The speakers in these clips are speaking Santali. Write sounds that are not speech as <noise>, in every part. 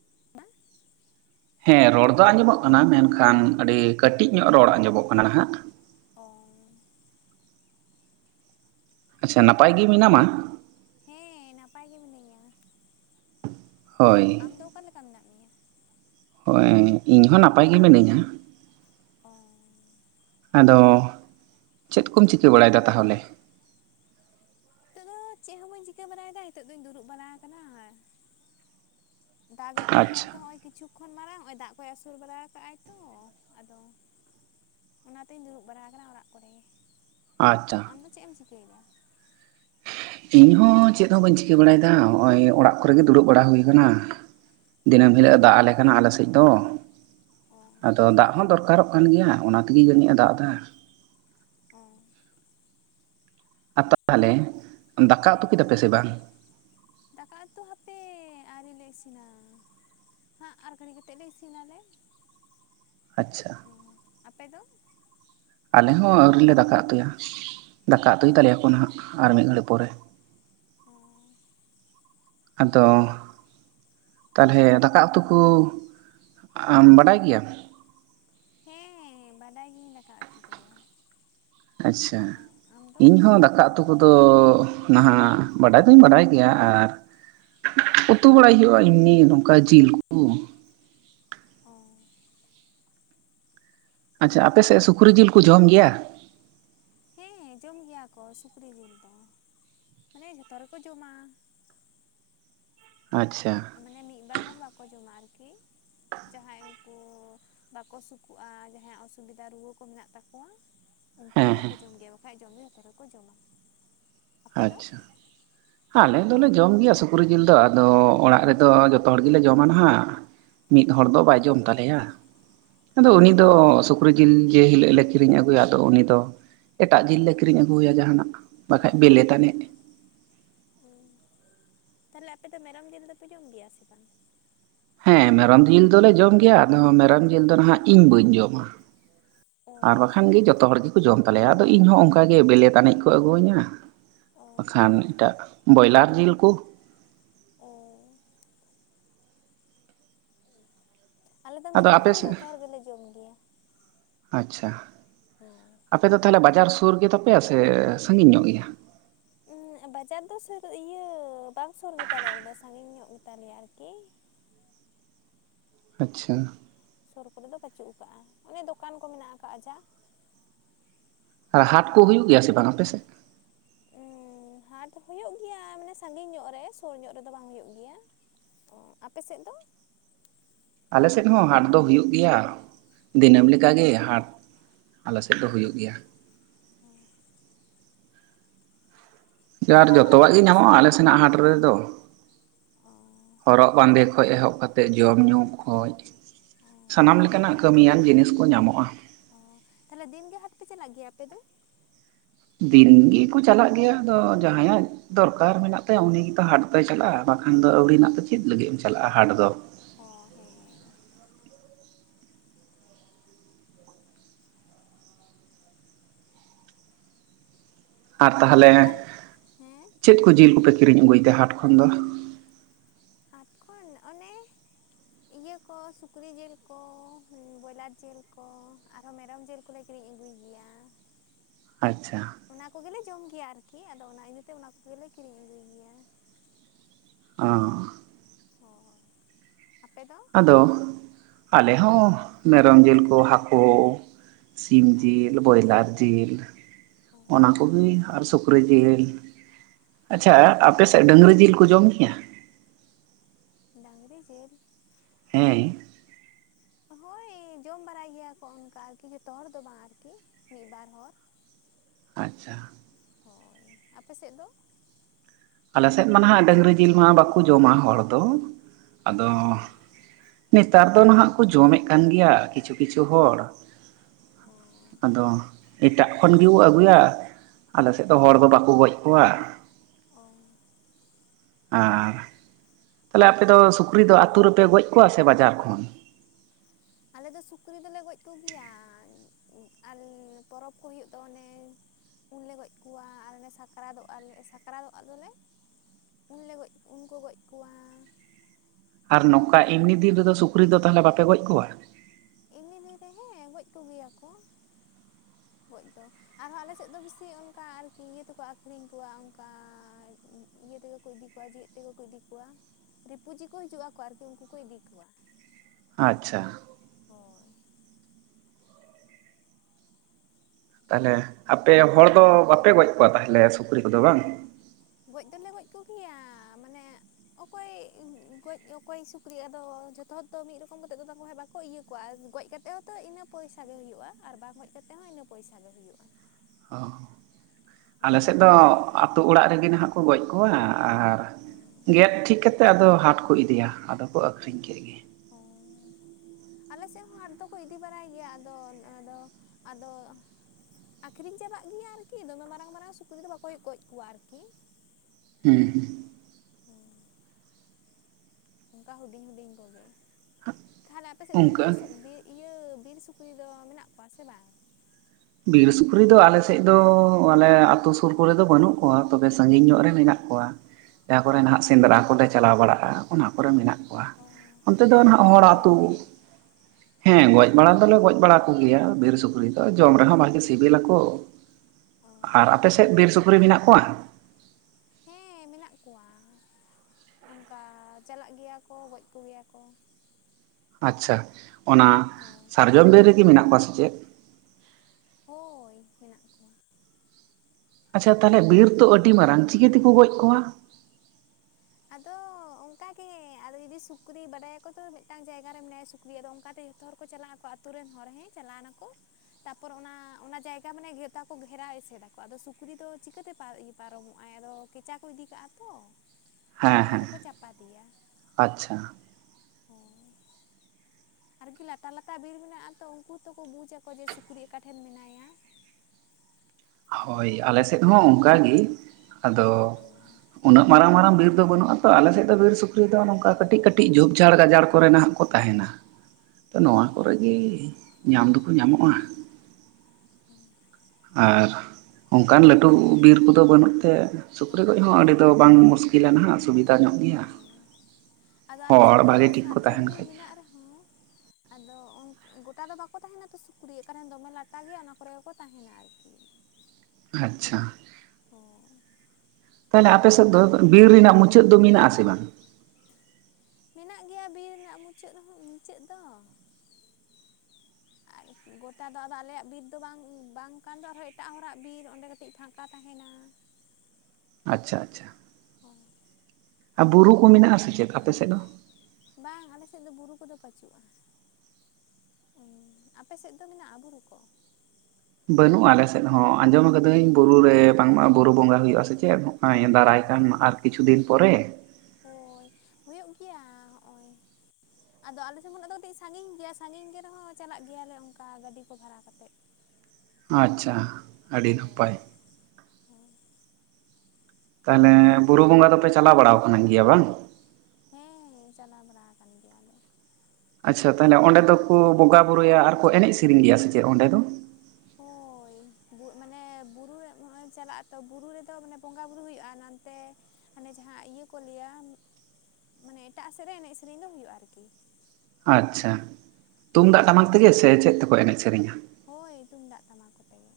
<unintelligible> ᱦᱮᱸ ᱨᱚᱲ ᱫᱚ ᱟᱡᱚᱢᱚᱜ ᱠᱟᱱᱟ ᱢᱮᱱ ᱠᱷᱟᱱ ᱟᱹᱰᱤ ᱠᱟᱹᱴᱤᱡ ᱧᱚᱜ ᱨᱚᱲ ᱟᱸᱡᱚᱢᱚᱜ ᱠᱟᱱᱟ ᱦᱟᱸᱜ ᱾ <unintelligible> ᱟᱪᱪᱷᱟ ᱱᱟᱯᱟᱭ ᱜᱤ ᱢᱮᱱᱟᱢᱟ? ᱦᱮᱸ ᱱᱟᱯᱟᱭ ᱜᱮ ᱢᱤᱱᱟᱹᱧᱼᱟ ᱾ ᱦᱳᱭ ᱟᱢᱫᱚ ᱚᱠᱟ ᱞᱮᱠᱟ ᱢᱮᱱᱟᱜ ᱢᱮᱭᱟ? ᱦᱳᱭ ᱤᱧ ᱦᱚᱸ ᱱᱟᱯᱟᱭ ᱜᱮ ᱢᱤᱱᱤᱧᱼᱟ ᱾ <unintelligible> ᱟᱫᱚ ᱪᱮᱫ ᱠᱚᱢ ᱪᱤᱠᱟᱹ ᱵᱟᱲᱟᱭᱮᱫᱟ ᱛᱟᱦᱚᱞᱮ? ᱱᱤᱛᱚᱜ ᱫᱚ ᱪᱮᱫ ᱦᱚᱸ ᱵᱟᱹᱧ ᱪᱤᱠᱟᱹ ᱵᱟᱲᱟᱭᱮᱫᱟ ᱱᱤᱛᱚᱜ ᱫᱚ ᱫᱩᱲᱩᱵ ᱵᱟᱲᱟ ᱠᱟᱱᱟ ᱾ ᱫᱟᱜ ᱮᱫ ᱛᱟᱦᱮᱸᱜ ᱟᱭ ᱟᱪᱪᱷᱟ ᱛᱚ ᱦᱚᱜᱼᱚᱭ ᱠᱤᱪᱷᱩ ᱠᱷᱚᱱ ᱢᱟᱨᱟᱝ ᱱᱚᱜᱼᱚᱭ ᱫᱟᱜ ᱠᱚᱭ ᱟᱹᱥᱩᱲ ᱵᱟᱲᱟ ᱟᱠᱟᱜᱼᱟᱭ ᱛᱚ, ᱟᱫᱚ ᱚᱱᱟᱛᱮᱧ ᱫᱩᱲᱩᱵ ᱵᱟᱲᱟ ᱟᱠᱟᱱᱟ ᱚᱲᱟᱜ ᱠᱚᱨᱮ ᱾ ᱟᱪᱪᱷᱟ᱾ ᱟᱢᱫᱚ ᱪᱮᱫ ᱮᱢ ᱪᱤᱠᱟᱹᱭᱮᱫᱟ? ᱤᱧᱦᱚᱸ ᱪᱮᱫ ᱦᱚᱸ ᱵᱟᱹᱧ ᱪᱤᱠᱟᱹ ᱵᱟᱲᱟᱭᱮᱫᱟ, ᱱᱚᱜᱼᱚᱭ ᱚᱲᱟᱜ ᱠᱚᱨᱮ ᱜᱮ ᱫᱩᱲᱩᱵ ᱵᱟᱲᱟ ᱦᱩᱭ ᱠᱟᱱᱟ ᱾ ᱫᱤᱱᱟᱹᱢ ᱚ ᱦᱤᱞᱳᱜ ᱫᱟᱜ ᱟᱞᱮ ᱠᱟᱱᱟ ᱟᱞᱮᱥᱮᱡ ᱫᱚ, ᱚ ᱟᱫᱚ ᱫᱟᱜ ᱦᱚᱸ ᱫᱚᱨᱠᱟᱨᱚᱜ ᱠᱟᱱ ᱜᱮᱭᱟ, ᱚᱱᱟ ᱛᱮᱜᱮ ᱡᱟᱹᱱᱤᱡ ᱮ ᱫᱟᱜ ᱮᱫᱟ ᱾ <unintelligible> <unintelligible> ᱛᱟᱦᱚᱞᱮ ᱫᱟᱠᱟ ᱩᱛᱩ ᱦᱮᱸ ᱠᱮᱫᱟ ᱯᱮ ᱥᱮ ᱵᱟᱝ ᱫᱟᱠᱟ ᱩᱛᱩ ᱦᱟᱯᱮ ᱟᱹᱶᱨᱤ ᱞᱮ ᱤᱥᱤᱱᱟ᱾ ᱦᱟᱸᱜ ᱟᱨ ᱠᱟᱴᱤᱡ ᱠᱟᱛᱮᱮᱫ ᱞᱮ ᱤᱥᱤᱱ ᱟᱞᱮ ᱾ ᱟᱪᱪᱷᱟ᱾ ᱟᱯᱮ ᱫᱚ? ᱟᱞᱮ ᱦᱚᱸ ᱟᱹᱣᱨᱤᱞᱮ ᱫᱟᱠᱟ ᱩᱛᱩᱭᱟ, ᱫᱟᱠᱟ ᱚ ᱩᱛᱩᱭ ᱛᱟᱞᱮᱭᱟᱠᱚ ᱱᱟᱦᱟᱜ ᱟᱨ ᱢᱤᱫ ᱜᱷᱟᱹᱲᱤᱡ ᱯᱚᱨᱮ ᱾ ᱦᱮᱸ ᱟᱫᱚ ᱛᱟᱦᱚᱞᱮ ᱫᱟᱠᱟ ᱩᱛᱩ ᱠᱚ ᱟᱢ ᱵᱟᱰᱟᱭ ᱜᱮᱭᱟ? ᱦᱮᱸᱻ ᱵᱟᱰᱟᱭ ᱜᱤᱭᱟᱹᱧ ᱫᱟᱠᱟ ᱩᱛᱩ ᱠᱚᱫᱚ ᱾ ᱟᱪᱪᱷᱟ, ᱤᱧᱦᱚᱸ ᱫᱟᱠᱟ ᱩᱛᱩ ᱠᱚᱫᱚ ᱱᱟᱦᱟᱜ ᱵᱟᱰᱟᱭ ᱫᱚᱧ ᱵᱟᱰᱟᱭ ᱜᱮᱭᱟ, ᱟᱨ ᱩᱛᱩ ᱵᱟᱲᱟᱭ ᱦᱩᱭᱩᱜᱼᱟ ᱮᱢᱱᱤ ᱱᱚᱝᱠᱟ ᱡᱤᱞ ᱠᱩ ᱾ ᱚᱻ ᱟᱪᱪᱷᱟ, ᱟᱯᱮ ᱥᱮᱫ ᱥᱩᱠᱨᱤ ᱡᱤᱞ ᱠᱚ ᱡᱚᱢ ᱜᱮᱭᱟ? ᱦᱮᱸ ᱡᱚᱢ ᱜᱮᱭᱟ ᱠᱚ ᱥᱩᱠᱨᱤ ᱡᱤᱞ ᱫᱚ, ᱢᱟᱱᱮ ᱡᱷᱚᱛᱚ ᱨᱮᱠᱚ ᱡᱚᱢᱟ᱾ ᱟᱪᱪᱷᱟ, ᱢᱟᱱᱮ ᱢᱤᱜ ᱵᱟᱨ ᱦᱚᱲ ᱵᱟᱠᱚ ᱡᱚᱢᱟ ᱟᱨᱠᱤ, ᱡᱟᱦᱟᱸᱭ ᱠᱚ ᱵᱟᱠᱚ ᱥᱩᱠᱚᱜᱼᱟ ᱡᱟᱦᱟᱸᱭ ᱚᱥᱩᱵᱤᱫᱷᱟ ᱨᱩᱣᱟᱹ ᱠᱚ ᱢᱮᱱᱟᱜ ᱛᱟᱠᱚᱣᱟ, ᱩᱱᱠᱩ ᱠᱚ ᱦᱮᱸ ᱵᱟᱠᱚ ᱦᱮᱸ ᱡᱚᱢ ᱜᱮᱭᱟ ᱵᱟᱠᱷᱟᱡ ᱡᱚᱢ ᱫᱚ ᱡᱷᱚᱛᱚ ᱦᱚᱲ ᱜᱮᱠᱚ ᱡᱚᱢᱟ᱾ ᱟᱯᱮ ᱫᱚ? ᱟᱪᱪᱷᱟ ᱟᱞᱮ ᱫᱚᱞᱮ ᱡᱚᱢ ᱜᱮᱭᱟ ᱥᱩᱠᱨᱤ ᱡᱤᱞ ᱫᱚ ᱟᱫᱚ ᱚᱲᱟᱜ ᱨᱮᱫᱚ ᱡᱚᱛᱚ ᱦᱚᱲ ᱜᱮᱞᱮ ᱡᱚᱢᱟ ᱱᱟᱦᱟᱜ᱾ ᱢᱤᱫ ᱦᱚᱲ ᱫᱚ ᱚ ᱵᱟᱭ ᱡᱚᱢ ᱛᱟᱞᱮᱭᱟ ᱾ ᱚ ᱟᱫᱚ ᱩᱱᱤ ᱫᱚ ᱥᱩᱠ ᱥᱩᱠᱩᱨᱤ ᱡᱤᱞ ᱡᱮ ᱦᱤᱞᱳᱜ ᱞᱮ ᱠᱤᱨᱤᱧ ᱟᱹᱜᱩᱭᱟ, ᱟᱫᱚ ᱩᱱᱤ ᱫᱚ ᱮᱴᱟᱜ ᱡᱤᱞ ᱞᱮ ᱠᱤᱨᱤᱧ ᱟᱹᱜᱩᱭᱟ ᱡᱟᱦᱟᱱᱟᱜ᱾ ᱚ ᱵᱟᱠᱷᱟᱡ ᱵᱮᱞᱮ ᱛᱟᱱᱤᱡ ᱚ, ᱛᱟᱦᱚᱞᱮ ᱟᱯᱮ ᱫᱚ ᱢᱮᱨᱚᱢ ᱡᱤᱞ ᱫᱚᱯᱮ ᱡᱚᱢ ᱜᱮᱭᱟ ᱥᱮ ᱵᱟᱝ? ᱦᱮᱸ ᱢᱮᱨᱚᱢ ᱡᱤᱞ ᱫᱚᱞᱮ ᱡᱚᱢ ᱜᱮᱭᱟ, ᱟᱫᱚ ᱢᱮᱨᱚᱢ ᱡᱤᱞ ᱫᱚ ᱱᱟᱦᱟᱜ ᱤᱧ ᱵᱟᱹᱧ ᱡᱚᱢᱟ ᱾ ᱚᱻ ᱵᱟᱠᱷᱟᱱ ᱫᱚ ᱡᱚᱛᱚ ᱦᱚᱲ ᱜᱮᱠᱚ ᱡᱚᱢ ᱛᱟᱞᱮᱭᱟ, ᱟᱫᱚ ᱤᱧ ᱦᱚᱸ ᱚᱱᱠᱟ ᱜᱮ ᱵᱮᱞᱮ ᱛᱟᱹᱱᱤᱡ ᱠᱚ ᱟᱹᱜᱩᱧᱟ᱾ ᱚ ᱵᱟᱠᱷᱟᱱ ᱮᱴᱟᱜ ᱵᱚᱭᱞᱟᱨ ᱡᱤᱞ ᱠᱚ᱾ ᱚᱻ ᱟᱞᱮ ᱫᱚ ᱟᱫᱚ ᱢᱮᱨᱟᱢ ᱟᱯᱮ ᱡᱤᱞ ᱫᱚ ᱥᱮᱫ ᱡᱷᱚᱛᱚ ᱦᱚᱲ ᱜᱮᱞᱮ ᱡᱚᱢ ᱜᱮᱭᱟ᱾ ᱟᱪᱪᱷᱟ ᱦᱳᱭ᱾ ᱟᱯᱮ ᱫᱚ ᱛᱟᱦᱚᱞᱮ ᱵᱟᱡᱟᱨ ᱥᱩᱨ ᱜᱮ ᱛᱟᱯᱮᱭᱟ ᱥᱮ ᱥᱟᱺᱜᱤᱧ ᱧᱚᱜ ᱜᱮᱭᱟ? ᱵᱟᱡᱟᱨ ᱫᱚ ᱥᱩᱨ ᱤᱭᱟᱹ ᱵᱟᱝ ᱥᱩᱨ ᱜᱮ ᱛᱟᱞᱮᱭᱟ ᱟᱞᱮ ᱫᱚ ᱥᱟᱺᱜᱤᱧ ᱧᱚᱜ ᱜᱮ ᱛᱟᱞᱮᱭᱟ ᱟᱨᱠᱤ᱾ ᱟᱪᱪᱷᱟ ᱥᱳᱨ ᱠᱚᱨᱮ ᱫᱚ ᱵᱟᱪᱩᱜ ᱟᱠᱟᱜᱼᱟ, ᱚᱱᱮ ᱫᱚᱠᱟᱱ ᱠᱚ ᱢᱮᱱᱟᱜ ᱟᱠᱟᱫᱼᱟ ᱡᱟ᱾ ᱟᱨ ᱦᱟᱴ ᱠᱚ ᱦᱩᱭᱩᱜ ᱜᱮᱭᱟ ᱥᱮ ᱵᱟᱝ ᱟᱯᱮᱥᱮᱫ? ᱮᱸ ᱦᱟᱴ ᱦᱩᱭᱩᱜ ᱜᱮᱭᱟ ᱢᱟᱱᱮ ᱥᱟᱺᱜᱤᱧ ᱧᱚᱜ ᱨᱮ ᱥᱩᱨ ᱧᱚᱜ ᱨᱮᱫᱚ ᱵᱟᱝ ᱦᱩᱭᱩᱜ ᱜᱮᱭᱟ᱾ ᱚᱻ ᱟᱯᱮ ᱥᱮᱫ ᱫᱚ? ᱟᱞᱮ ᱥᱮᱫ ᱦᱚᱸ ᱦᱟᱴ ᱫᱚ ᱦᱩᱭᱩᱜ ᱜᱮᱭᱟ, ᱫᱤᱱᱟᱹᱢ ᱞᱮᱠᱟᱜ ᱜᱮ ᱦᱟᱴ ᱟᱞᱮ ᱚᱻ ᱥᱮᱫ ᱫᱚ ᱦᱩᱭᱩᱜ ᱜᱮᱭᱟ ᱚ ᱟᱨ ᱪᱟᱞᱟᱣ ᱵᱟᱲᱟᱜ ᱡᱚᱛᱚᱣᱟᱜ ᱜᱮ ᱜᱮᱭᱟ ᱯᱮ ᱥᱮ ᱧᱟᱢᱚᱜᱼᱟ ᱟᱞᱮ ᱵᱟᱝ ᱥᱮᱱᱟᱜ ᱦᱟᱴ ᱨᱮᱫᱚ᱾ ᱚ ᱦᱚᱨᱚᱜ ᱵᱟᱸᱫᱮ ᱠᱷᱚᱡ ᱮᱦᱚᱵ ᱠᱟᱛᱮᱫ ᱡᱚᱢ ᱧᱩ ᱠᱷᱚᱡ᱾ ᱚ ᱥᱟᱱᱟᱢ ᱞᱮᱠᱟᱱᱟᱜ ᱠᱟᱹᱢᱤᱭᱟᱱ ᱡᱤᱱᱤᱥ ᱠᱚ ᱧᱟᱢᱚᱜᱼᱟ᱾ ᱚ, ᱛᱟᱦᱚᱞᱮ ᱫᱤᱱᱜᱮ ᱦᱟᱴ ᱯᱮ ᱪᱟᱞᱟᱜ ᱜᱮᱭᱟ ᱟᱯᱮ ᱫᱚ? ᱫᱤᱱ ᱜᱮᱠᱚ ᱪᱟᱞᱟᱜ ᱜᱮᱭᱟ ᱟᱫᱚ ᱡᱟᱦᱟᱸᱭᱟᱜ ᱫᱚᱨᱠᱟᱨ ᱢᱮᱱᱟᱜ ᱛᱟᱭᱟ ᱩᱱᱤ ᱜᱮᱛᱚ ᱦᱟᱴ ᱫᱚᱭ ᱪᱟᱞᱟᱜᱼᱟ᱾ ᱵᱟᱠᱷᱟᱱ ᱫᱚ ᱟᱹᱣᱲᱤ ᱨᱮᱱᱟᱜ ᱫᱚ ᱪᱮᱫ ᱞᱟᱹᱜᱤᱫ ᱮᱢ ᱪᱟᱞᱟᱜᱼᱟ ᱦᱟᱴ ᱫᱚ᱾ ᱚ ᱦᱮᱸᱻ ᱟᱨ ᱛᱟᱦᱚᱞᱮ ᱦᱮᱸ ᱪᱮᱫ ᱠᱚ ᱡᱤᱞ ᱠᱚᱯᱮ ᱠᱤᱨᱤᱧ ᱟᱹᱜᱩᱭ ᱛᱮ ᱦᱟᱴ ᱠᱷᱚᱱ ᱫᱚ? ᱦᱟᱴ ᱠᱷᱚᱱ ᱚᱱᱮᱻ ᱤᱭᱟᱹ ᱠᱚ, ᱥᱩᱠᱨᱤ ᱡᱮᱞ ᱠᱚ, ᱵᱚᱭᱞᱟᱨ ᱡᱮᱞ ᱠᱚ ᱟᱨᱦᱚᱸ ᱢᱮᱨᱚᱢ ᱡᱮᱞ ᱠᱚᱞᱮ ᱠᱤᱨᱤᱧ ᱟᱹᱜᱩᱭ ᱜᱮᱭᱟ᱾ ᱟᱪᱪᱷᱟ ᱚᱱᱟ ᱠᱚᱜᱮᱞᱮ ᱡᱚᱢ ᱜᱮᱭᱟ ᱟᱨᱠᱤ, ᱟᱫᱚ ᱚᱱᱟ ᱤᱭᱟᱹᱛᱮ ᱚᱱᱟ ᱠᱚᱜᱮᱞᱮ ᱠᱤᱨᱤᱧ ᱟᱹᱜᱩᱭ ᱜᱮᱭᱟ᱾ ᱚᱻ ᱦᱳᱭ, ᱟᱯᱮᱫᱚ? ᱟᱫᱚ ᱟᱞᱮ ᱦᱚᱸ ᱢᱮᱨᱚᱢ ᱡᱮᱞ ᱠᱚ ᱦᱟᱠᱳ ᱥᱤᱢ ᱡᱤᱞ, ᱵᱚᱭᱞᱟᱨ ᱡᱤᱞ ᱚᱱᱟᱠᱜᱮ ᱟᱨ ᱥᱩᱠ ᱠᱨᱤ ᱡᱮᱞ, ᱟᱪᱪᱷᱟ ᱟᱯᱮᱥᱮᱫ ᱰᱟᱹᱝᱨᱤ ᱡᱤᱞ ᱠᱚ ᱡᱚᱢ ᱜᱤᱭᱟ? ᱰᱟᱝᱨᱤ ᱡᱤᱞ? ᱦᱮᱸ ᱦᱳᱭ ᱡᱚᱢ ᱵᱟᱨᱟᱭ ᱜᱮᱭᱟ ᱠᱚ ᱚᱱᱠᱟ ᱟᱨᱠᱤ ᱡᱚᱛᱚ ᱦᱚᱲ ᱫᱚ ᱵᱟᱝ ᱟᱨᱠᱤ ᱢᱤᱫ ᱵᱟᱨ ᱦᱚᱲ᱾ ᱟᱪᱪᱷᱟ ᱦᱳᱭ᱾ ᱟᱯᱮ ᱥᱮᱫ ᱫᱚ? ᱟᱞᱮ ᱥᱮᱫ ᱢᱟ ᱱᱟᱦᱟᱜ ᱰᱟᱝᱨᱤ ᱡᱤᱞ ᱢᱟ ᱵᱟᱠᱚ ᱡᱚᱢᱟ ᱦᱚᱲ ᱫᱚ, ᱟᱫᱚ ᱱᱮᱛᱟᱨ ᱫᱚ ᱱᱟᱦᱟᱜ ᱠᱚ ᱡᱚᱢᱮᱫ ᱠᱟᱱ ᱜᱤᱭᱟ ᱠᱤᱪᱷᱩ ᱠᱤᱪᱷᱩ ᱦᱚᱲ᱾ ᱟᱫᱚ, ᱮᱴᱟᱜ ᱠᱷᱚᱱ ᱜᱮᱣ ᱟᱹᱜᱩᱭᱟ ᱟᱞᱮᱥᱮᱫ ᱫᱚ ᱦᱚᱲ ᱫᱚ ᱵᱟᱠᱚ ᱜᱚᱡ ᱠᱚᱣᱟ᱾ ᱚ ᱟᱨ ᱛᱟᱦᱞᱮ ᱟᱯᱮ ᱫᱚ ᱥᱩᱠᱨᱤ ᱫᱚ ᱟᱹᱛᱩ ᱨᱮᱯᱮ ᱜᱚᱡ ᱠᱚᱣᱟ ᱥᱮ ᱵᱟᱡᱟᱨ ᱠᱷᱚᱱ? ᱟᱞᱮ ᱫᱚ ᱥᱩᱠᱨᱤ ᱫᱚᱞᱮ ᱜᱚᱡ ᱠᱚᱜᱮᱭᱟ ᱟᱞ ᱯᱚᱨᱚᱵᱽ ᱠᱚ ᱦᱩᱭᱩᱜ ᱫᱚ ᱚᱱᱮ ᱩᱱᱞᱮ ᱜᱚᱡ ᱠᱚᱣᱟ ᱟᱨ ᱚᱱᱮ ᱥᱟᱠᱨᱟᱛᱚᱜᱼᱟᱞᱮ ᱥᱟᱠᱨᱟᱛᱚᱜ ᱫᱚᱞᱮ, ᱩᱱᱞᱮ ᱜᱚᱡ ᱩᱱᱠᱚ ᱜᱚᱡ ᱠᱚᱣᱟ᱾ ᱟᱨ ᱱᱚᱝᱠᱟ ᱟᱨ ᱮᱢᱱᱤ ᱫᱤᱱ ᱨᱮᱫᱚ ᱥᱩᱠᱨᱤ ᱫᱚ ᱛᱟᱦᱚᱞᱮ ᱵᱟᱯᱮ ᱜᱚᱡ ᱠᱚᱣᱟ? ᱤᱢᱱᱤ ᱫᱤᱱ ᱨᱮ ᱦᱮᱸ ᱜᱚᱡ ᱠᱚᱜᱮᱭᱟᱠᱚ, ᱜᱚᱡ ᱫᱚ ᱟᱨᱦᱚᱸ ᱟᱞᱮ ᱥᱮᱫ ᱫᱚ ᱵᱮᱥᱤ ᱚᱱᱠᱟ ᱟᱨᱠᱤ ᱤᱭᱟᱹ ᱛᱮᱠᱚ ᱟᱠᱷᱨᱤᱧ ᱠᱚᱣᱟ ᱚᱱᱠᱟᱻᱻ ᱤᱭᱟᱹ ᱛᱮᱜᱮ ᱠᱚ ᱤᱫᱤ ᱠᱚᱣᱟ ᱡᱮᱣᱮᱫ ᱛᱮᱜᱮ ᱠᱚ ᱤᱫᱤ ᱠᱚᱣᱟ ᱨᱤᱯᱩᱡᱤ ᱠᱚ ᱦᱤᱡᱩᱜ ᱟᱠᱚ ᱟᱨᱠᱤ ᱩᱱᱠᱩ ᱠᱚ ᱤᱫᱤ ᱠᱚᱣᱟ᱾ ᱟᱪᱪᱷᱟ᱾ ᱦᱚᱭ ᱛᱟᱦᱚᱞᱮ ᱟᱯᱮ ᱦᱚᱲ ᱫᱚ ᱵᱟᱯᱮ ᱜᱚᱡ ᱠᱚᱣᱟ ᱛᱟᱦᱚᱞᱮ ᱥᱩᱠᱨᱤ ᱠᱚᱫᱚ ᱵᱟᱝ? ᱜᱚᱡ ᱫᱚᱞᱮ ᱜᱚᱡ ᱠᱚᱜᱤᱭᱟ ᱢᱟᱱᱮᱼᱼ ᱚᱠᱚᱭ ᱜᱚᱡ ᱚᱠᱚᱭ ᱥᱩᱠᱨᱤ ᱟᱫᱚ ᱡᱷᱚᱛᱚ ᱛᱚ ᱢᱤᱫ ᱨᱚᱠᱚᱢ ᱠᱟᱛᱮᱫ ᱫᱚ ᱛᱟᱨᱯᱚᱨᱮ ᱦᱟᱸᱜ ᱵᱟᱝᱠᱚ ᱤᱭᱟᱹ ᱠᱚᱣᱟ ᱜᱚᱡᱼᱼ ᱛᱮ ᱦᱚᱸᱛᱚ ᱤᱱᱟᱹ ᱯᱚᱭᱥᱟ ᱜᱮ ᱦᱩᱭᱩᱜᱼᱟ ᱟᱨ ᱵᱟᱝ ᱦᱮᱡ ᱠᱟᱛᱮ ᱦᱚᱸ ᱤᱱᱟᱹ ᱯᱚᱭᱥᱟ ᱜᱮ ᱦᱩᱭᱩᱜᱼᱟ᱾ ᱚ ᱦᱳᱭ ᱟᱞᱮᱥᱮᱫ ᱫᱚ ᱤᱱᱟᱹᱛᱮ ᱟᱹᱛᱩᱳ ᱚᱲᱟᱜ ᱨᱮᱜᱮ ᱱᱟᱦᱟᱜ ᱠᱚ ᱜᱚᱡ ᱠᱚᱣᱟ ᱟᱨᱼᱼ <inaudible> ᱜᱮᱫ ᱴᱷᱤᱠ ᱠᱟᱛᱮᱫ ᱟᱫᱚ ᱦᱟᱴ ᱠᱚ ᱤᱫᱤᱭᱟ ᱟᱫᱚ ᱠᱚ ᱟᱹᱷᱨᱤᱧ ᱠᱮᱫ ᱜᱮ᱾ ᱚᱸᱻ ᱟᱞᱮ ᱥᱮᱱ ᱦᱚᱸ ᱦᱟᱴ ᱫᱚᱠᱚ ᱤᱫᱤ ᱵᱟᱲᱟᱭ ᱜᱮᱭᱟ ᱟᱫᱚ ᱱᱚᱫᱚ ᱟᱫᱚᱼᱼ ᱟᱠᱷᱨᱤᱧ ᱪᱟᱵᱟᱜ ᱜᱤᱭᱟ ᱟᱨᱠᱤ ᱫᱚᱢᱮ ᱢᱟᱨᱟᱝ ᱢᱟᱨᱟᱝ ᱥᱩᱠᱨᱤ ᱫᱚ ᱚᱠᱚᱭ ᱜᱚᱡ ᱠᱚᱣᱟ ᱟᱨᱠᱤ ᱦᱩᱢ ᱦᱩᱸ ᱚᱱᱠᱟ ᱦᱩᱰᱤᱧ ᱦᱩᱰᱤᱧ ᱠᱚᱜᱮ ᱛᱟᱦᱚᱞᱮ ᱟᱯᱮᱥᱮᱫ ᱫᱚ ᱚᱱᱠᱟ ᱵᱤᱨ ᱥᱩ ᱵᱤᱼᱼ ᱤᱭᱟᱹ ᱵᱤᱨ ᱥᱩᱠᱨᱤ ᱫᱚ ᱢᱮᱱᱟᱜ ᱠᱚᱣᱟ ᱥᱮ ᱵᱟᱝ? ᱵᱤᱨ ᱥᱩᱠᱨᱤ ᱫᱚ ᱟᱞᱮᱥᱮᱫ ᱫᱚ ᱟᱞᱮ ᱟᱛᱩ ᱥᱩᱨ ᱠᱚᱨᱮᱫᱚ ᱵᱟᱹᱱᱩᱜ ᱠᱚᱣᱟ ᱛᱚᱵᱮ ᱥᱟᱜᱤᱧ ᱧᱚᱜ ᱨᱮ ᱢᱮᱱᱟᱜ ᱠᱚᱣᱟ᱾ <inaudible> ᱡᱟᱦᱟᱸ ᱠᱚᱨᱮ ᱱᱟᱦᱟᱜ ᱥᱮᱸᱫᱽᱨᱟ ᱠᱚᱞᱮ ᱪᱟᱞᱟᱣ ᱵᱟᱲᱟᱜᱼᱟ ᱚᱱᱟ ᱠᱚᱨᱮ ᱢᱮᱱᱟᱜ᱾ ᱚ ᱚᱱᱛᱮ ᱫᱚ ᱜᱚᱡ ᱱᱟᱦᱟᱜ ᱵᱟᱲᱟ ᱦᱚᱲ ᱟᱛᱩ ᱠᱚᱜᱮᱭᱟᱯᱮ ᱦᱮᱸ ᱜᱚᱡ ᱵᱟᱲᱟ ᱫᱚᱞᱮ ᱜᱚᱡ ᱵᱟᱲᱟ ᱠᱚᱜᱮᱭᱟ ᱵᱤᱨ ᱥᱩᱠᱨᱤ ᱫᱚ ᱡᱚᱢ ᱨᱮᱦᱚᱸ ᱵᱷᱟᱜᱤ ᱥᱤᱵᱤᱞᱟᱠᱚ ᱚ ᱟᱨ ᱟᱯᱮ ᱥᱮᱫ ᱵᱤᱨ ᱥᱩᱠᱨᱤ ᱢᱮᱱᱟᱜ ᱠᱚᱣᱟ? ᱦᱮᱸ ᱢᱮᱱᱟᱜ ᱠᱚᱣᱟ ᱚᱱᱠᱟ ᱪᱟᱞᱟᱜ ᱜᱮᱭᱟᱠᱚ ᱜᱚᱡ ᱠᱚᱜᱮᱭᱟᱠᱚ ᱟᱪᱪᱷᱟ ᱚᱱᱟ ᱦᱳᱭ ᱥᱟᱨᱡᱚᱢ ᱵᱤᱨ ᱨᱮᱜᱮ ᱢᱮᱱᱟᱜ ᱠᱚᱣᱟ ᱥᱮᱪᱮᱫ? ᱦᱳᱭ ᱢᱮᱱᱟᱜ ᱠᱚᱣᱟ ᱟᱪᱪᱷᱟ ᱛᱟᱦᱚᱞᱮ ᱵᱤᱨ ᱛᱚ ᱟᱹᱰᱤ ᱢᱟᱨᱟᱝ ᱪᱤᱠᱟᱹ ᱛᱮᱠᱚ ᱜᱚᱡ ᱠᱚᱣᱟ? ᱟᱫᱚ ᱚᱱᱠᱟ ᱜᱮ ᱟᱫᱚ ᱡᱩᱫᱤ ᱥᱩᱠᱨᱤ ᱵᱟᱰᱟᱭᱟᱠᱚ ᱛᱚ ᱢᱤᱫᱴᱟᱝ ᱡᱟᱭᱜᱟ ᱨᱮ ᱢᱮᱱᱟᱭᱟ ᱥᱩᱠᱨᱤ ᱟᱫᱚ ᱚᱱᱠᱟᱛᱮᱼᱼ ᱛᱚ ᱦᱚᱨ ᱠᱚ ᱪᱟᱞᱟᱜ ᱟᱠᱚ ᱟᱛ ᱨᱮᱱ ᱦᱚᱨ ᱦᱮᱸ ᱪᱟᱞᱟᱣ ᱱᱟᱠᱚ, ᱛᱟᱯᱚᱨ ᱚᱱᱟ ᱚᱱᱟ ᱡᱟᱭᱜᱟ ᱢᱟᱱᱮ ᱡᱛᱟ ᱠᱚ ᱜᱷᱮᱨᱟ ᱮᱥᱮᱫᱟᱠᱚ ᱟᱫᱚ ᱥᱩᱠᱨᱤ ᱫᱚ ᱪᱤᱠᱟᱹᱛᱮ ᱯᱟᱼᱼ ᱯᱟᱨᱚᱢᱚᱜ ᱟᱭ ᱟᱫᱚ ᱠᱮᱪᱟ ᱠᱚ ᱤᱫᱤ ᱠᱟᱜᱼᱟ ᱠᱚ ᱦᱮᱸ ᱱᱚᱣᱟ ᱦᱮᱸ ᱛᱮᱠᱚ ᱪᱟᱯᱟᱫᱭᱟ ᱟᱪᱪᱷᱟ᱾ ᱦᱩᱢ ᱟᱨᱠᱤ ᱞᱟᱴᱟ ᱞᱟᱴᱟ ᱵᱤᱨ ᱢᱮᱱᱟᱜᱼᱟ ᱛᱚ ᱩᱱᱠᱩ ᱛᱠᱚ ᱵᱩᱡ ᱟᱠᱚ ᱡᱮ ᱥᱩᱠᱨᱤ ᱚᱠᱟᱴᱷᱮᱱ ᱢᱮᱱᱟᱭᱟ᱾ ᱦᱳᱭ ᱟᱞᱮ ᱥᱮᱫ ᱦᱚᱸ ᱚᱱ ᱠᱟᱜᱮ᱾ ᱟᱫᱚ? ᱩᱱᱟᱹᱜ ᱢᱟᱨᱟᱝ ᱢᱟᱨᱟᱝ ᱵᱤᱨ ᱫᱚ ᱵᱟᱹᱱᱩᱜᱼᱟ ᱛᱚ ᱟᱞᱮ ᱥᱮᱫ ᱫᱚ ᱵᱤᱨ ᱥᱩᱠᱨᱤ ᱫᱚ ᱱᱚᱝᱠᱟ ᱠᱟᱹᱴᱤᱡ ᱠᱟᱹᱴᱤᱡ ᱡᱷᱩᱯ ᱡᱷᱟᱲ ᱜᱟᱡᱟᱲ ᱠᱚᱨᱮ ᱱᱟᱦᱟᱜ ᱠᱚ ᱛᱟᱦᱮᱱᱟ᱾ ᱚ ᱱᱚᱣᱟ ᱠᱚᱨᱮ ᱜᱮ ᱧᱟᱢ ᱫᱚᱠᱚ ᱧᱟᱢᱚᱜᱼᱟ᱾ ᱚ ᱟᱨ ᱚᱱᱠᱟᱱ ᱞᱟᱹᱴᱩ ᱵᱤᱨ ᱠᱚᱫᱚ ᱵᱟᱹᱱᱩᱜ ᱛᱮ ᱚ ᱥᱩᱠᱨᱤ ᱠᱚ ᱦᱚᱸ ᱟᱹᱰᱤ ᱚ ᱫᱚ ᱵᱟᱝ ᱢᱩᱥᱠᱤᱞᱼᱼ <unintelligible> ᱥᱩᱵᱤᱫᱟ ᱧᱚᱜ ᱜᱮᱭᱟ ᱦᱮᱸ ᱟᱫᱚ ᱟᱞᱮ ᱥᱮᱫ ᱦᱚᱲ ᱫᱚ ᱵᱷᱟᱜᱮ ᱴᱷᱤᱠ ᱠᱚ ᱥᱟᱨᱡᱚᱢ ᱛᱟᱦᱮᱱ ᱵᱤᱨ ᱠᱷᱟᱡ ᱢᱮᱱᱟᱜ ᱨᱮᱦᱚᱸᱼᱼ ᱟᱫᱚ, ᱜᱚᱴᱟ ᱫᱚ ᱵᱟᱠᱚ ᱛᱟᱦᱮᱱᱟ ᱛᱚ ᱥᱩᱠᱨᱤ ᱟᱠᱟᱨᱮ ᱫᱚᱢᱮ ᱞᱟᱴᱟ ᱜᱮᱭᱟ ᱚᱱᱟ ᱠᱚᱨᱮ ᱜᱮᱠᱚ ᱛᱟᱦᱮᱱᱟ ᱟᱨᱠᱤ᱾ <inaudible> ᱟᱪᱪᱷᱟ ᱦᱚᱸ ᱛᱟᱦᱚᱞᱮ ᱟᱯᱮ ᱥᱮᱫ ᱫᱚ ᱵᱤᱨ ᱨᱮᱱᱟᱜ ᱢᱩᱪᱟᱹᱫ ᱫᱚ ᱢᱮᱱᱟᱜ ᱟᱥᱮ ᱵᱟᱝ? ᱢᱮᱱᱟᱜ ᱜᱮᱭᱟ ᱵᱤᱨ ᱨᱮᱱᱟᱜ ᱢᱩᱪᱟᱹᱫ ᱦᱚᱸ ᱢᱩᱪᱟᱹᱫ ᱫᱚ᱾ ᱟᱨ ᱜᱚᱴᱟ ᱫᱚ ᱟᱫᱚ ᱟᱞᱮᱭᱟᱜ ᱵᱤᱨ ᱫᱚ ᱵᱟᱝ ᱵᱟᱝ ᱠᱟᱱ ᱫᱚ ᱟᱨᱦᱚ ᱮᱴᱟᱜ ᱦᱚᱲᱟᱜ ᱵᱤᱨ ᱚᱸᱰᱮ ᱠᱟᱹᱴᱤᱡ ᱯᱷᱟᱠᱟᱼᱼ ᱯᱷᱟᱠᱟ ᱛᱟᱦᱮᱱᱟ᱾ ᱟᱪᱪᱷᱟ ᱟᱪᱪᱷᱟ᱾ ᱦᱚᱸ ᱟᱨ ᱵᱩᱨᱩ ᱠᱚ ᱢᱮᱱᱟᱜᱼᱟ ᱥᱮ ᱪᱮᱫ ᱟᱯᱮ ᱥᱮᱜ ᱦᱚᱸ? ᱵᱟᱝ ᱟᱞᱮ ᱥᱮᱫ ᱫᱚ ᱵᱩᱨᱩ ᱠᱚᱫᱚ ᱯᱟᱪᱩᱜᱼᱟ। ᱩᱸᱻ ᱟᱯᱮᱥᱮᱫ ᱫᱚ ᱢᱮᱱᱟᱜᱼᱟ ᱵᱩᱨᱩ ᱠᱚ? ᱵᱟᱹᱱᱩᱜᱼᱟ ᱟᱞᱮ ᱥᱮᱫ ᱦᱚᱸ ᱟᱡᱚᱢ ᱟᱠᱟᱫᱟᱹᱧ ᱵᱩᱨᱩ ᱨᱮ ᱵᱟᱝᱢᱟ ᱵᱩᱨᱩ ᱵᱚᱸᱜᱟ ᱦᱩᱭᱩᱜᱼᱟ ᱥᱮ ᱪᱮᱫ? ᱱᱚᱜᱼᱚᱭ ᱫᱟᱨᱟᱭ ᱚ ᱠᱟᱱ ᱟᱨ ᱠᱤᱪᱷᱩ ᱫᱤᱱ ᱯᱚᱨᱮ ᱦᱳᱭ ᱦᱳᱭᱳᱜ ᱜᱮᱭᱟ ᱱᱚᱜᱼᱚᱭ ᱟᱫᱚ ᱟᱞᱮᱥᱮᱱ ᱠᱷᱚᱱᱟᱜ ᱫᱚ ᱠᱟᱹᱴᱤᱡ ᱥᱟ. ᱜᱤᱧ ᱜᱮᱭᱟ ᱥᱟ. ᱜᱤᱧ ᱜᱮ ᱨᱮᱦᱚ ᱪᱟᱞᱟᱜ ᱜᱮᱭᱟᱞᱮ ᱚᱱᱠᱟ ᱜᱟᱹᱰᱤ ᱠᱚ ᱵᱷᱟᱲᱟ ᱠᱟᱛᱮ ᱟᱪᱪᱷᱟ ᱟᱹᱰᱤ ᱱᱟᱯᱟᱭ ᱦᱳᱭ ᱦᱳᱭ ᱛᱟᱞᱦᱮ ᱵᱩᱨᱩ ᱵᱚᱸᱜᱟ ᱫᱚᱯᱮ ᱪᱟᱞᱟᱣ ᱵᱟᱲᱟᱣ ᱠᱟᱱ ᱜᱮᱭᱟ ᱵᱟᱝ? ᱦᱮᱸ ᱪᱟᱞᱟᱣ ᱵᱟᱲᱟᱣ ᱠᱟᱱ ᱜᱮᱭᱟᱞᱮ ᱟᱪᱪᱷᱟ ᱛᱟᱞᱦᱮ ᱚᱸᱰᱮ ᱫᱚᱠᱚ ᱵᱚᱸᱜᱟ ᱵᱩᱨᱩᱭᱟ ᱟᱨ ᱠᱚ ᱮᱱᱮᱡ ᱥᱮᱨᱮᱧ ᱜᱮᱭᱟ ᱥᱮ ᱪᱮᱫ ᱚᱸᱰᱮ ᱫᱚ? ᱦᱳᱭ ᱵᱩ ᱢᱟᱱᱮ ᱵᱩᱨᱩ ᱨᱮ ᱱᱚᱜ-ᱚᱭ ᱪᱟᱞᱟᱜ-ᱟ ᱛᱚ ᱵᱩᱨᱩ ᱨᱮᱫᱚ ᱢᱟᱱᱮ ᱵᱚᱸᱜᱟ ᱵᱩᱨᱩ ᱦᱩᱭᱩᱜᱼᱟ ᱱᱚᱱᱛᱮ ᱦᱟᱱᱮ ᱡᱟᱦᱟ ᱤᱭᱟᱹ ᱠᱚ ᱞᱟᱹᱭᱟ ᱢᱟᱱᱮ ᱮᱴᱟᱜ ᱥᱮᱫ ᱨᱮ ᱮᱱᱮᱡ ᱥᱮᱨᱮᱧ ᱫᱚ ᱦᱩᱭᱩᱜᱼᱟ ᱟᱨᱠᱤ ᱟᱪᱪᱷᱟ ᱛᱩᱢᱫᱟᱜ ᱦᱳᱭ ᱴᱟᱢᱟᱠ ᱛᱮᱜᱮ ᱥᱮ ᱪᱮᱫ ᱛᱮᱠᱚ ᱮᱱᱮᱡ ᱥᱮᱨᱮᱧᱟ? ᱦᱳᱭ ᱛᱩᱢᱫᱟᱜ ᱴᱟᱢᱟᱠ ᱠᱚᱛᱮ ᱜᱮ।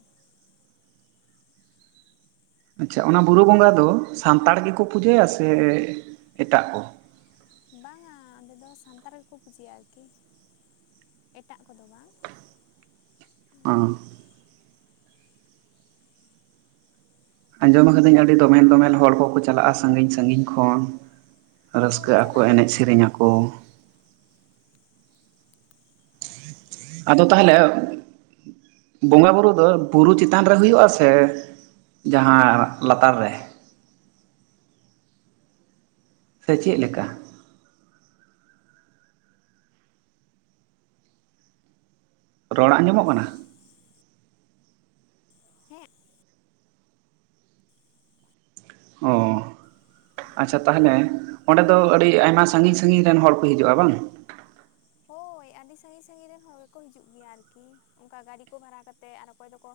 ᱟᱪᱪᱷᱟ ᱚᱱᱟ ᱵᱩᱨᱩ ᱵᱚᱸᱜᱟ ᱫᱚ ᱥᱟᱱᱛᱟᱲ ᱜᱮᱠᱚ ᱯᱩᱡᱟᱹᱭᱟ ᱥᱮ ᱮᱴᱟᱜ ᱠᱚ? ᱵᱟᱝᱟ ᱚᱸᱰᱮ ᱫᱚ ᱥᱟᱱᱛᱟᱲ ᱜᱮᱠᱚ ᱯᱩᱡᱟᱹᱭᱟ ᱟᱨᱠᱤ ᱮᱴᱟᱜ ᱠᱚᱫᱚ ᱵᱟᱝ। ᱚ ᱟᱸᱡᱚᱢ ᱟᱠᱟᱫᱟᱹᱧ ᱟᱹᱰᱤ ᱫᱚᱢᱮᱞ ᱫᱚᱢᱮᱞ ᱦᱚᱲ ᱠᱚᱠᱚ ᱪᱟᱞᱟᱜᱼᱟ ᱥᱟᱹᱜᱤᱧ ᱥᱟᱹᱜᱤᱧ ᱠᱷᱚᱱ, ᱦᱳᱭ ᱨᱟᱹᱥᱠᱟᱹᱜ ᱟᱠᱚ ᱪᱟᱞᱟᱜ ᱮᱱᱮᱡ ᱜᱮᱭᱟ ᱠᱚ ᱥᱮᱨᱮᱧ ᱟᱠᱚ। ᱟᱫᱚ ᱛᱟᱦᱚᱞᱮ ᱵᱚᱸᱜᱟ ᱵᱩᱨᱩ ᱫᱚ ᱵᱩᱨᱩ ᱪᱮᱛᱟᱱ ᱨᱮ ᱦᱩᱭᱩᱜ ᱟ ᱥᱮ, ᱡᱟᱦᱟᱸ ᱞᱟᱛᱟᱨ ᱨᱮ? ᱥᱮ ᱪᱮᱜ ᱞᱮᱠᱟ? ᱨᱚᱲ ᱟᱸᱡᱚᱢᱚᱜ ᱠᱟᱱᱟ? ᱦᱮᱸ ᱚ ᱟᱪᱪᱷᱟ ᱛᱟᱦᱚᱞᱮ ᱚᱸᱰᱮ ᱫᱚ ᱟᱹᱰᱤ ᱟᱭᱢᱟ ᱥᱟᱹᱜᱤᱧ ᱥᱟᱹᱜᱤᱧ ᱨᱮᱱ ᱦᱚᱲ ᱠᱚ ᱦᱤᱡᱩᱜᱼᱟ ᱵᱟᱝ? ᱦᱳᱭ ᱟᱹᱰᱤ ᱥᱟᱹᱜᱤᱧ ᱥᱟᱹᱜᱤᱧ ᱨᱮᱱ ᱦᱚᱲ ᱜᱮᱠᱚ ᱦᱤᱡᱩᱜ ᱜᱮᱭᱟ ᱟᱨᱠᱤ ᱚᱝᱠᱟ ᱜᱟᱹᱰᱤ ᱠᱚ ᱵᱷᱟᱲᱟ ᱠᱟᱛᱮᱜ ᱟᱨ ᱚᱠᱚᱭ ᱫᱚᱠᱚ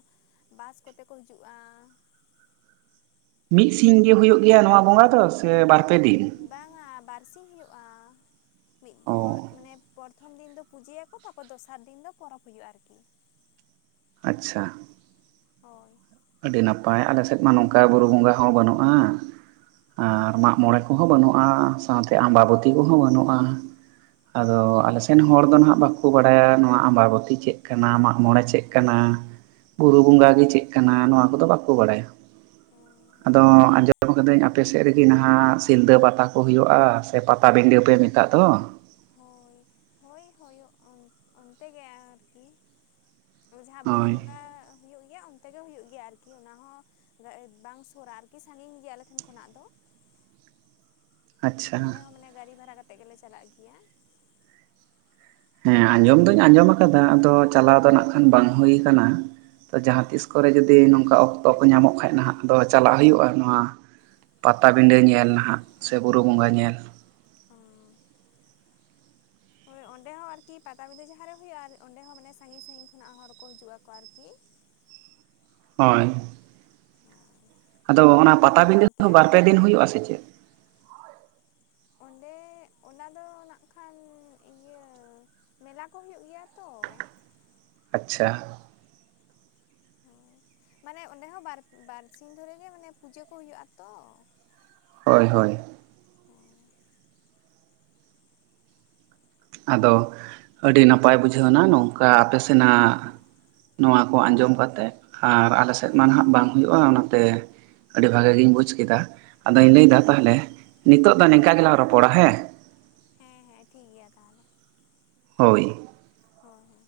ᱵᱟᱥ ᱠᱚᱛᱮ ᱠᱚ ᱦᱤᱡᱩᱜᱼᱟ ᱢᱤ ᱥᱤᱧ ᱜᱮ ᱦᱩᱭᱩᱜ ᱜᱮᱭᱟ ᱱᱚᱣᱟ ᱵᱚᱸᱜᱟ ᱫᱚ ᱥᱮ ᱵᱟᱨ ᱯᱮ ᱫᱤᱱ? ᱵᱟᱝᱟ ᱵᱟᱨ ᱥᱤᱧ ᱦᱩᱭᱩᱜᱼᱟ ᱢᱤᱫ ᱯᱚᱨ ᱚ ᱢᱟᱱᱮ ᱯᱚᱨ ᱯᱚᱛᱷᱚᱢ ᱫᱤᱱ ᱫᱚ ᱯᱩᱡᱟᱹᱭᱟᱠᱚ ᱛᱟᱯᱚᱨ ᱫᱚᱥᱟᱨ ᱫᱤᱱ ᱫᱚ ᱯᱚᱨᱚᱵᱽ ᱦᱩᱭᱩᱜᱼᱟ ᱟᱨᱠᱤ ᱟᱪᱪᱷᱟ ᱦᱳᱭ ᱟᱹᱰᱤ ᱱᱟᱯᱟᱭ ᱟᱞᱮ ᱥᱮᱫ ᱢᱟ ᱱᱚᱝᱠᱟ ᱵᱩᱨᱩ ᱵᱚᱸᱜᱟ ᱦᱚᱸ ᱵᱟᱹᱱᱩᱜᱼᱟ ᱟᱨ ᱢᱟᱜᱢᱚᱬᱮ ᱠᱚᱦᱚᱸ ᱵᱟᱹᱱᱩᱜᱼᱟ ᱥᱟᱶᱛᱮ ᱟᱢᱵᱟᱵᱚᱛᱤ ᱛᱤ ᱠᱚᱦᱚᱸ ᱵᱟᱹᱱᱩᱜᱼᱟ ᱟᱫᱚ ᱟᱞᱮ ᱥᱮᱱ ᱦᱚᱲ ᱫᱚ ᱱᱟᱼᱦᱟᱸᱜ ᱵᱟᱠᱚ ᱵᱟᱲᱟᱭᱟ ᱱᱚᱣᱟ ᱟᱢᱵᱟᱵᱚᱛᱤ ᱪᱮᱫ ᱠᱟᱱᱟ ᱢᱟᱜᱢᱚᱬᱮ ᱪᱮᱜ ᱠᱟᱱᱟ ᱵᱩᱨᱩ ᱵᱚᱸᱜᱟ ᱜᱮ ᱪᱮᱜ ᱠᱟᱱᱟ ᱱᱚᱣᱟ ᱠᱚᱫᱚ ᱵᱟᱠᱚ ᱵᱟᱲᱟᱭᱟ। ᱟᱫᱚ ᱟᱸᱡᱚ ᱟᱸᱡᱚᱢ ᱟᱠᱟᱫᱟᱹᱧ ᱟᱯᱮ ᱥᱮᱫ ᱨᱮᱜᱮ ᱱᱟ-ᱦᱟᱸᱜ ᱥᱤᱞᱫᱟᱹ ᱯᱟᱛᱟ ᱠᱚ ᱦᱳᱭᱳᱜᱼᱟ ᱥᱮ ᱯᱟᱛᱟᱵᱤᱰᱟᱹ ᱯᱮ ᱢᱮᱛᱟᱜ ᱫᱚ ᱦᱳᱭ ᱦᱳᱭ ᱦᱳᱭᱳᱜ ᱚᱱ ᱚᱱᱛᱮ ᱜᱮ ᱟᱨᱠᱤ ᱡᱟᱦᱟᱸ ᱵᱩᱨᱩ ᱦᱳᱭ ᱵᱚᱸᱜᱟ ᱦᱩᱭᱩᱜ ᱜᱮᱭᱟ ᱚᱱᱛᱮ ᱜᱮ ᱦᱩᱭᱩᱜ ᱜᱮᱭᱟ ᱟᱨᱠᱤ ᱚᱱᱟᱦᱚᱸ ᱵᱟᱝ ᱥᱩᱨᱟ ᱟᱨᱠᱤ ᱥᱟᱹᱜᱤᱧ ᱜᱮᱭᱟ ᱟᱞᱮ ᱴᱷᱮᱱ ᱠᱷᱚᱱᱟᱜ ᱫᱚ ᱟᱪᱪᱷᱟ ᱚᱸᱰᱮ ᱦᱚᱸ ᱢᱟᱱᱮ ᱜᱟᱹᱲᱤ ᱵᱷᱟᱲᱟ ᱠᱟᱛᱮᱜ ᱜᱮᱞᱮ ᱪᱟᱞᱟᱜ ᱜᱮᱭᱟ। ᱦᱮᱸ ᱟᱸᱡᱚᱢ ᱫᱩᱧ ᱟᱸᱡᱚᱢ ᱟᱠᱟᱫᱟ ᱟᱫᱚ ᱪᱟᱞᱟᱣ ᱫᱚ ᱱᱟᱜ ᱠᱷᱟᱱ ᱵᱟᱝ ᱦᱩᱭ ᱠᱟᱱᱟ ᱛᱚ ᱡᱟᱦᱟᱸ ᱛᱤᱥ ᱠᱚᱨᱮ ᱡᱩᱫᱤ ᱱᱚᱝᱠᱟ ᱚᱠ ᱛᱚ ᱠᱚ ᱧᱟᱢᱚᱜ ᱠᱷᱟᱡ ᱱᱟᱦᱟᱸᱜ ᱟᱫᱚ ᱪᱟᱞᱟᱜ ᱦᱩᱭᱩᱜᱼᱟ ᱱᱚᱣᱟ ᱯᱟᱛᱟᱵᱤᱰᱟᱹ ᱧᱮᱞ ᱱᱟᱦᱟᱸᱜ ᱥᱮ ᱵᱩᱨᱩ ᱵᱚᱸᱜᱟ ᱧᱮᱞ। ᱚᱻ ᱦᱳᱭ ᱚᱸᱰᱮ ᱦᱚᱸ ᱟᱨᱠᱤ ᱯᱟᱴᱟᱵᱤᱰᱟᱹ ᱡᱟᱦᱟᱸᱨᱮ ᱦᱩᱭᱩᱜ-ᱟ ᱟᱨ ᱚᱸᱰᱮ ᱦᱚᱸ ᱢᱟᱱᱮ ᱥᱟᱺᱜᱤᱧ ᱥᱟᱺᱜᱤᱧ ᱠᱷᱚᱱᱟᱜ ᱦᱚᱲ ᱠᱚ ᱦᱤᱡᱩᱜ-ᱟ ᱟᱨᱠᱤ <inaudible> ᱦᱳᱭ ᱦᱩ <inaudible> ᱟᱫᱚ ᱚᱱᱟ ᱯᱟᱴᱟᱵᱤᱸᱰᱟᱹ ᱵᱟᱨ ᱯᱮ ᱫᱤᱱ ᱦᱩᱭᱩᱜ-ᱟ ᱥᱮ ᱪᱮᱫ? ᱚᱸᱰᱮ ᱚᱱᱟ ᱫᱚ ᱱᱟᱜ ᱠᱷᱟᱱ ᱤᱭᱟᱹ ᱢᱮᱞᱟ ᱠᱚ ᱦᱩᱭᱩᱜ ᱜᱮᱭᱟ ᱛᱚ᱾ ᱟᱪᱪᱷᱟ ᱦᱩᱸ ᱢᱟᱱᱮ ᱚᱸᱰᱮ ᱦᱚᱸ ᱵᱟᱨ ᱵᱟᱨ ᱥᱤᱧ ᱫᱷᱚᱨᱮ ᱜᱮ ᱢᱟᱱᱮ ᱯᱩᱡᱟᱹ ᱠᱚ ᱦᱩᱭᱩᱜ-ᱟ ᱛᱚ ᱦᱳᱭ ᱦᱳᱭ ᱦᱩᱸ ᱟᱫᱚ ᱟᱹᱰᱤ ᱱᱟᱯᱟᱭ ᱵᱩᱡᱷᱟᱹᱣᱱᱟ, ᱱᱚᱝᱠᱟ ᱟᱯᱮ ᱦᱮᱸ ᱥᱮᱱᱟᱜ ᱱᱚᱣᱟ ᱠᱚ ᱟᱸᱡᱚᱢ ᱠᱟᱛᱮ ᱟᱨ ᱟᱞᱮ ᱦᱮᱸ ᱥᱮᱫ ᱢᱟ ᱦᱮᱸ ᱱᱟᱦᱟᱸᱜ ᱵᱟᱝ ᱦᱩᱭᱩᱜ-ᱟ ᱚᱱᱟᱛᱮ ᱟᱹᱰᱤ ᱵᱷᱟᱜᱮ ᱜᱤᱧ ᱵᱩᱡ ᱠᱮᱫᱟ ᱟᱫᱚᱧ ᱞᱟᱹᱭ ᱫᱟ ᱚ ᱛᱟᱦᱚᱞᱮ ᱱᱤᱛᱳᱜ ᱫᱚ ᱱᱤᱝᱠᱟ ᱦᱮᱸ ᱜᱮᱞᱟᱝ ᱨᱚᱯᱚᱲ ᱟ ᱦᱮᱸ ᱦᱮᱸ ᱦᱮᱸ ᱴᱷᱤᱠ ᱜᱮᱭᱟ ᱛᱟᱦᱚᱞᱮ ᱦᱳᱭ ᱦᱳᱭ ᱦᱳᱭ